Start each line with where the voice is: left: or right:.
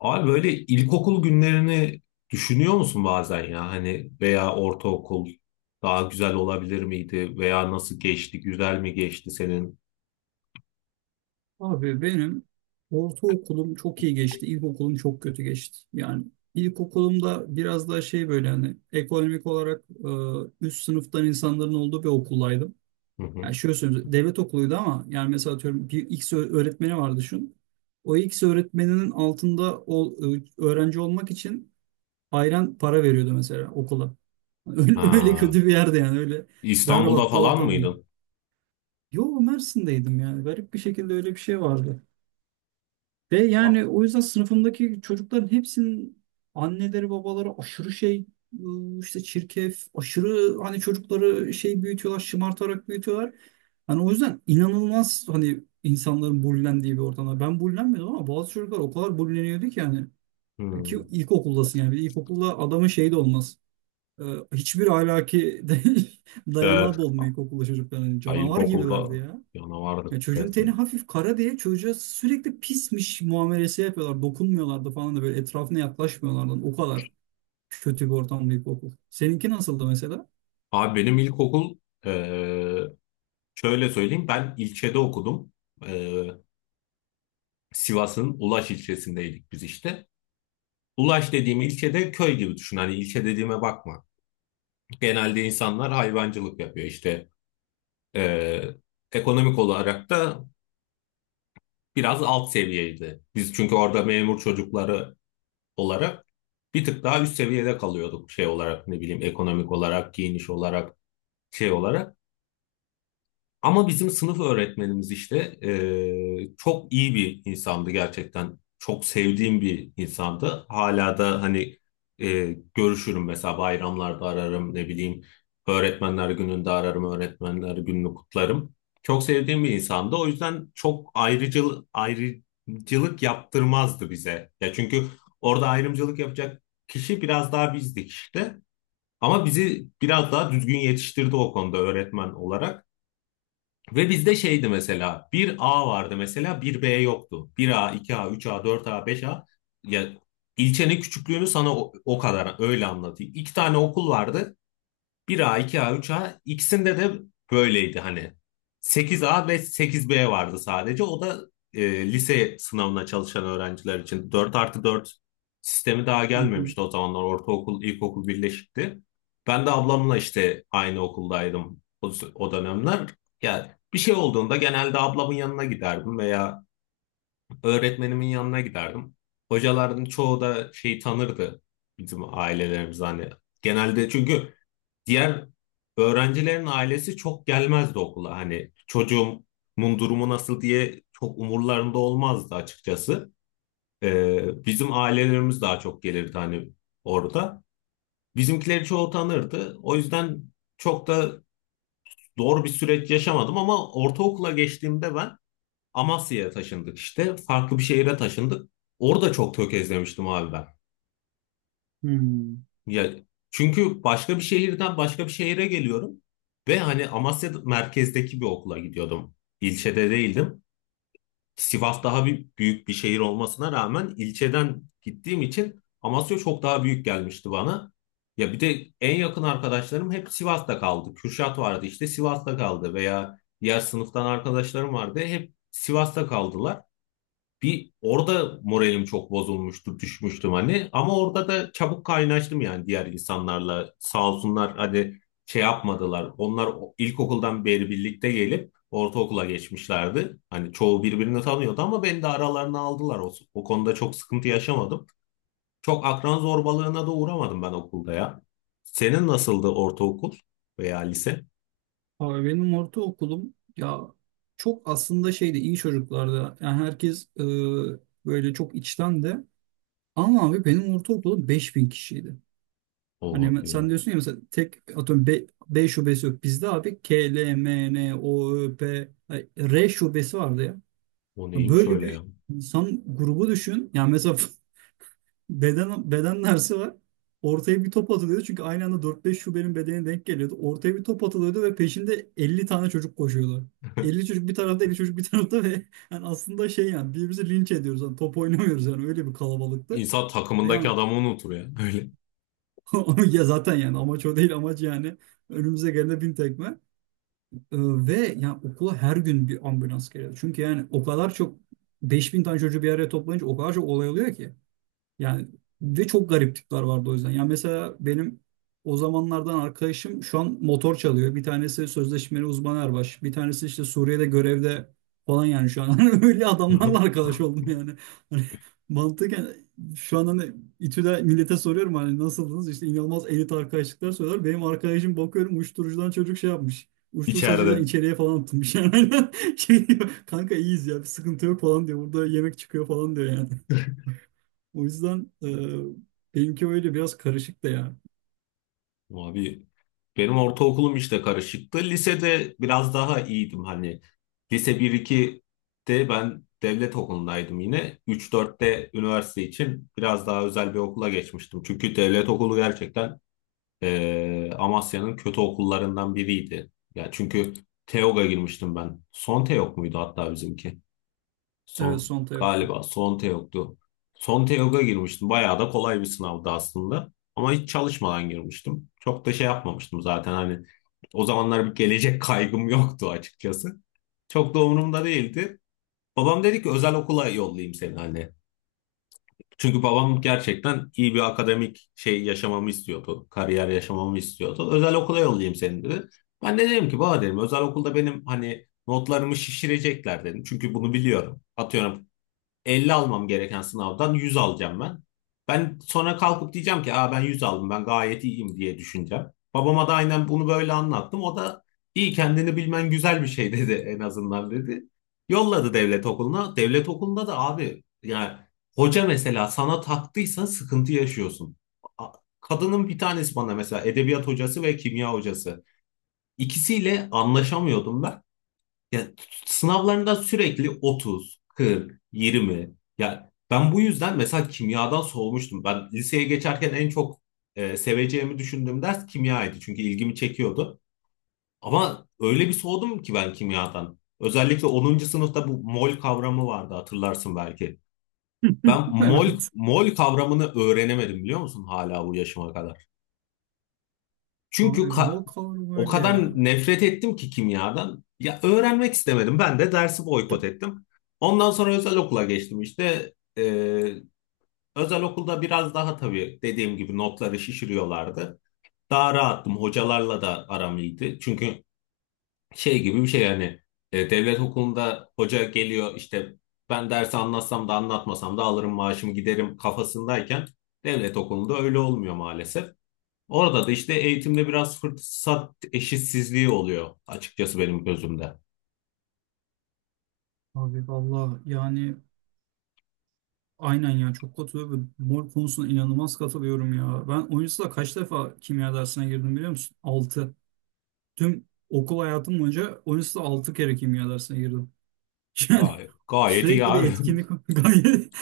left: Abi böyle ilkokul günlerini düşünüyor musun bazen ya hani veya ortaokul daha güzel olabilir miydi veya nasıl geçti güzel mi geçti senin?
right: Abi benim ortaokulum çok iyi geçti. İlkokulum çok kötü geçti. Yani ilkokulumda biraz daha şey böyle hani ekonomik olarak üst sınıftan insanların olduğu bir okuldaydım.
left: Hı hı.
right: Yani şöyle söyleyeyim, devlet okuluydu ama yani mesela atıyorum bir X öğretmeni var düşün. O X öğretmeninin altında o öğrenci olmak için ayran para veriyordu mesela okula. Öyle, öyle
left: Ha,
right: kötü bir yerde, yani öyle
left: İstanbul'da
right: berbat bir
left: falan
right: ortamdı.
left: mıydın?
right: Yo, Mersin'deydim, yani garip bir şekilde öyle bir şey vardı. Ve
left: Va-
right: yani o yüzden sınıfımdaki çocukların hepsinin anneleri babaları aşırı şey, işte çirkef, aşırı hani çocukları şey büyütüyorlar, şımartarak büyütüyorlar. Hani o yüzden inanılmaz hani insanların bullendiği bir ortamda. Ben bullenmiyordum ama bazı çocuklar o kadar bulleniyordu ki yani. Ki
left: Hmm.
right: ilkokuldasın yani. Bir de ilkokulda adamın şeyi de olmaz. Ee, hiçbir ahlaki dayanağı
left: Evet.
right: da olmuyor ilkokulda çocukların. Hani
left: Ha,
right: canavar
left: ilkokulda
right: gibilerdi ya.
left: yana
right: Ya
left: vardı
right: çocuğun teni
left: resmen.
right: hafif kara diye çocuğa sürekli pismiş muamelesi yapıyorlar. Dokunmuyorlardı falan da, böyle etrafına yaklaşmıyorlardı. O kadar kötü bir ortam, bir okul. Seninki nasıldı mesela?
left: Abi, benim ilkokul, eee şöyle söyleyeyim, ben ilçede okudum. Eee, Sivas'ın Ulaş ilçesindeydik biz işte. Ulaş dediğim ilçede köy gibi düşün. Hani ilçe dediğime bakma. Genelde insanlar hayvancılık yapıyor işte. Eee, ekonomik olarak da biraz alt seviyeydi. Biz çünkü orada memur çocukları olarak bir tık daha üst seviyede kalıyorduk, şey olarak, ne bileyim, ekonomik olarak, giyiniş olarak, şey olarak. Ama bizim sınıf öğretmenimiz işte çok iyi bir insandı gerçekten. Çok sevdiğim bir insandı. Hala da hani görüşürüm, mesela bayramlarda ararım, ne bileyim, öğretmenler gününde ararım, öğretmenler gününü kutlarım. Çok sevdiğim bir insandı. O yüzden çok ayrıcılık yaptırmazdı bize. Ya çünkü orada ayrımcılık yapacak kişi biraz daha bizdik işte. Ama bizi biraz daha düzgün yetiştirdi o konuda öğretmen olarak. Ve bizde şeydi mesela, bir a vardı mesela, bir b yoktu. Bir a, iki a, üç a, dört a, beş a. Ya ilçenin küçüklüğünü sana o kadar öyle anlatayım. İki tane okul vardı, bir a, iki a, üç a, ikisinde de böyleydi hani. Sekiz a ve sekiz b vardı sadece. O da lise sınavına çalışan öğrenciler için. Dört artı 4 sistemi daha
right: Hı hı.
left: gelmemişti o zamanlar. Ortaokul, ilkokul birleşikti. Ben de ablamla işte aynı okuldaydım o dönemler. Yani bir şey olduğunda genelde ablamın yanına giderdim veya öğretmenimin yanına giderdim. Hocaların çoğu da şeyi tanırdı, bizim ailelerimiz hani. Genelde çünkü diğer öğrencilerin ailesi çok gelmezdi okula. Hani çocuğumun durumu nasıl diye çok umurlarında olmazdı açıkçası. Bizim ailelerimiz daha çok gelirdi hani orada. Bizimkileri çoğu tanırdı. O yüzden çok da doğru bir süreç yaşamadım, ama ortaokula geçtiğimde ben Amasya'ya taşındık işte. Farklı bir şehire taşındık. Orada çok tökezlemiştim abi ben.
right: Hmm.
left: Ya çünkü başka bir şehirden başka bir şehire geliyorum ve hani Amasya merkezdeki bir okula gidiyordum. İlçede değildim. Sivas daha bir, büyük bir şehir olmasına rağmen ilçeden gittiğim için Amasya çok daha büyük gelmişti bana. Ya bir de en yakın arkadaşlarım hep Sivas'ta kaldı. Kürşat vardı işte Sivas'ta kaldı, veya diğer sınıftan arkadaşlarım vardı hep Sivas'ta kaldılar. Bir orada moralim çok bozulmuştu, düşmüştüm hani. Ama orada da çabuk kaynaştım yani diğer insanlarla. Sağ olsunlar, hani şey yapmadılar. Onlar ilkokuldan beri birlikte gelip ortaokula geçmişlerdi. Hani çoğu birbirini tanıyordu ama beni de aralarına aldılar. O konuda çok sıkıntı yaşamadım. Çok akran zorbalığına da uğramadım ben okulda ya. Senin nasıldı ortaokul veya lise?
right: Abi benim ortaokulum ya, çok aslında şeydi, iyi çocuklardı. Yani herkes böyle çok içten de. Ama abi benim ortaokulum 5.000 kişiydi.
left: O
right: Hani sen
left: abi,
right: diyorsun ya mesela, tek atıyorum B, B şubesi yok. Bizde abi K, L, M, N, O, Ö, P, ay, R şubesi vardı ya.
left: o neymiş
right: Böyle
left: öyle
right: bir
left: ya?
right: insan grubu düşün. Yani mesela beden dersi var. Ortaya bir top atılıyordu. Çünkü aynı anda 4-5 şubenin bedeni denk geliyordu. Ortaya bir top atılıyordu ve peşinde 50 tane çocuk koşuyordu. 50 çocuk bir tarafta, 50 çocuk bir tarafta ve yani aslında şey, yani birbirimizi linç ediyoruz. Yani top oynamıyoruz, yani öyle bir kalabalıktı.
left: İnsan
right: Ve
left: takımındaki
right: yani
left: adamı unutur ya. Öyle.
right: ya zaten yani amaç o değil, amaç yani önümüze gelene bin tekme. Ee, ve yani okula her gün bir ambulans geliyor. Çünkü yani o kadar çok, 5.000 tane çocuğu bir araya toplayınca o kadar çok olay oluyor ki. Yani ve çok garip tipler vardı o yüzden. Yani mesela benim o zamanlardan arkadaşım şu an motor çalıyor. Bir tanesi sözleşmeli uzman erbaş. Bir tanesi işte Suriye'de görevde falan yani şu an. Hani öyle adamlarla arkadaş oldum yani. Hani mantıken şu an hani İTÜ'de millete soruyorum, hani nasıldınız? İşte inanılmaz elit arkadaşlıklar söylüyorlar. Benim arkadaşım bakıyorum uyuşturucudan çocuk şey yapmış. Uyuşturucudan
left: İçeride.
right: içeriye falan atılmış yani. Şey diyor, kanka iyiyiz ya, bir sıkıntı yok falan diyor. Burada yemek çıkıyor falan diyor yani. O yüzden benimki öyle biraz karışık da ya.
left: Abi, benim ortaokulum işte karışıktı. Lisede biraz daha iyiydim hani. Lise 1-2'de ben devlet okulundaydım yine. 3-4'te üniversite için biraz daha özel bir okula geçmiştim. Çünkü devlet okulu gerçekten Amasya'nın kötü okullarından biriydi. Ya çünkü TEOG'a girmiştim ben. Son TEOG muydu hatta bizimki?
right: Evet,
left: Son,
right: Sonta yoktu.
left: galiba son yoktu. Son Teok'a girmiştim. Bayağı da kolay bir sınavdı aslında. Ama hiç çalışmadan girmiştim. Çok da şey yapmamıştım zaten, hani o zamanlar bir gelecek kaygım yoktu açıkçası. Çok da umurumda değildi. Babam dedi ki özel okula yollayayım seni hani. Çünkü babam gerçekten iyi bir akademik şey yaşamamı istiyordu. Kariyer yaşamamı istiyordu. Özel okula yollayayım seni dedi. Ben de dedim ki, baba dedim, özel okulda benim hani notlarımı şişirecekler dedim. Çünkü bunu biliyorum. Atıyorum 50 almam gereken sınavdan 100 alacağım ben. Ben sonra kalkıp diyeceğim ki, aa, ben 100 aldım, ben gayet iyiyim diye düşüneceğim. Babama da aynen bunu böyle anlattım. O da iyi, kendini bilmen güzel bir şey dedi, en azından dedi. Yolladı devlet okuluna. Devlet okulunda da abi yani hoca mesela sana taktıysa sıkıntı yaşıyorsun. A- Kadının bir tanesi bana mesela edebiyat hocası ve kimya hocası. İkisiyle anlaşamıyordum ben. Ya sınavlarında sürekli 30, 40, 20. Ya ben bu yüzden mesela kimyadan soğumuştum. Ben liseye geçerken en çok seveceğimi düşündüğüm ders kimyaydı. Çünkü ilgimi çekiyordu. Ama öyle bir soğudum ki ben kimyadan. Özellikle onuncu sınıfta bu mol kavramı vardı, hatırlarsın belki. Ben mol
right: Evet.
left: mol kavramını öğrenemedim biliyor musun, hala bu yaşıma kadar. Çünkü
right: Abi mol kavramı
left: o
right: öyle
left: kadar
right: ya.
left: nefret ettim ki kimyadan. Ya öğrenmek istemedim. Ben de dersi boykot ettim. Ondan sonra özel okula geçtim işte. Özel okulda biraz daha, tabii dediğim gibi, notları şişiriyorlardı. Daha rahattım. Hocalarla da aram iyiydi. Çünkü şey gibi bir şey yani, devlet okulunda hoca geliyor işte, ben dersi anlatsam da anlatmasam da alırım maaşımı giderim kafasındayken, devlet okulunda öyle olmuyor maalesef. Orada da işte eğitimde biraz fırsat eşitsizliği oluyor açıkçası benim gözümde.
right: Abi valla yani aynen ya, çok katılıyorum. Mol konusuna inanılmaz katılıyorum ya. Ben o yüzden kaç defa kimya dersine girdim biliyor musun? 6. Tüm okul hayatım boyunca o yüzden 6 kere kimya dersine girdim. Yani
left: Gayet, gayet iyi
right: sürekli bir
left: abi.
right: etkinlik gayet.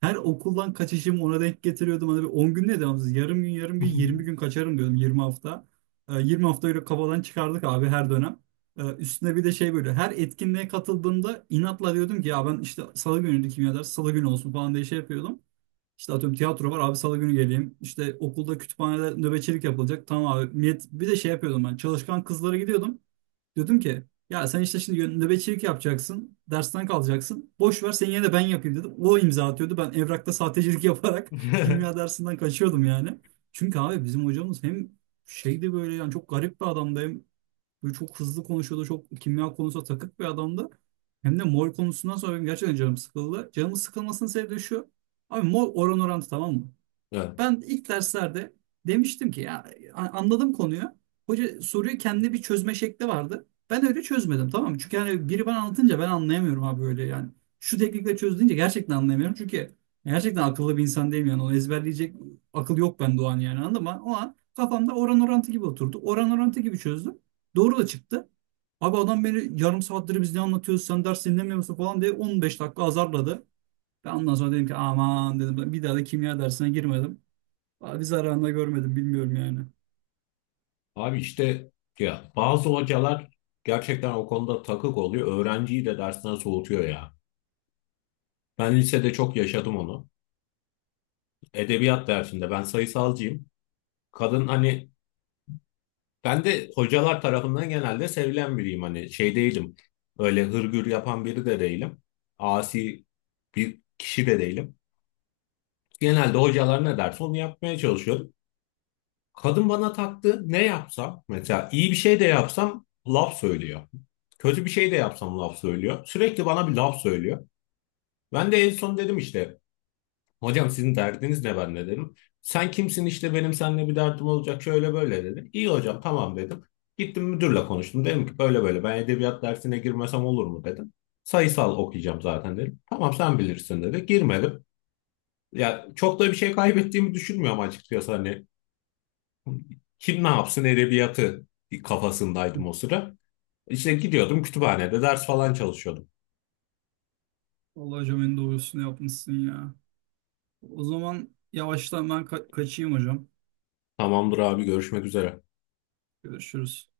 right: Her okuldan kaçışımı ona denk getiriyordum. Hani bir 10 gün ne devamsız? Yarım gün, yarım gün, 20 gün kaçarım diyordum. 20 hafta. 20 hafta öyle kafadan çıkardık abi her dönem. Üstüne bir de şey, böyle her etkinliğe katıldığımda inatla diyordum ki ya, ben işte salı günüydü kimya dersi, salı günü olsun falan diye şey yapıyordum. İşte atıyorum tiyatro var abi, salı günü geleyim. İşte okulda kütüphanede nöbetçilik yapılacak. Tamam abi. Bir de şey yapıyordum, ben çalışkan kızlara gidiyordum. Diyordum ki ya, sen işte şimdi nöbetçilik yapacaksın. Dersten kalacaksın. Boş ver, sen yine de, ben yapayım dedim. O imza atıyordu. Ben evrakta sahtecilik yaparak kimya dersinden kaçıyordum yani. Çünkü abi bizim hocamız hem şeydi, böyle yani çok garip bir adamdı. Hem böyle çok hızlı konuşuyordu. Çok kimya konusunda takık bir adamdı. Hem de mol konusundan sonra benim gerçekten canım sıkıldı. Canımın sıkılmasının sebebi de şu. Abi mol oran orantı, tamam mı?
left: Evet.
right: Ben ilk derslerde demiştim ki ya anladım konuyu. Hoca soruyu, kendi bir çözme şekli vardı. Ben öyle çözmedim, tamam mı? Çünkü yani biri bana anlatınca ben anlayamıyorum abi öyle yani. Şu teknikle çöz deyince gerçekten anlayamıyorum. Çünkü gerçekten akıllı bir insan değilim yani. Onu ezberleyecek akıl yok bende o an yani, anladın mı? O an kafamda oran orantı gibi oturdu. Oran orantı gibi çözdüm. Doğru da çıktı. Abi adam beni, yarım saattir biz ne anlatıyoruz, sen ders dinlemiyor musun falan diye 15 dakika azarladı. Ben ondan sonra dedim ki aman, dedim bir daha da kimya dersine girmedim. Abi zararında görmedim, bilmiyorum yani.
left: Abi işte ya, bazı hocalar gerçekten o konuda takık oluyor. Öğrenciyi de dersten soğutuyor ya. Ben lisede çok yaşadım onu. Edebiyat dersinde, ben sayısalcıyım. Kadın hani, ben de hocalar tarafından genelde sevilen biriyim, hani şey değilim. Öyle hırgür yapan biri de değilim. Asi bir kişi de değilim. Genelde hocalar ne derse onu yapmaya çalışıyorum. Kadın bana taktı, ne yapsam mesela, iyi bir şey de yapsam laf söylüyor. Kötü bir şey de yapsam laf söylüyor. Sürekli bana bir laf söylüyor. Ben de en son dedim işte, hocam sizin derdiniz ne ben de dedim. Sen kimsin, işte benim seninle bir derdim olacak, şöyle böyle dedi. İyi hocam tamam dedim. Gittim müdürle konuştum. Dedim ki böyle böyle, ben edebiyat dersine girmesem olur mu dedim. Sayısal okuyacağım zaten dedim. Tamam sen bilirsin dedi. Girmedim. Ya çok da bir şey kaybettiğimi düşünmüyorum açıkçası hani. Kim ne yapsın edebiyatı kafasındaydım o sıra. İşte gidiyordum, kütüphanede ders falan çalışıyordum.
right: Vallahi hocam, en doğrusunu yapmışsın ya. O zaman yavaştan ben kaçayım hocam.
left: Tamamdır abi, görüşmek üzere.
right: Görüşürüz.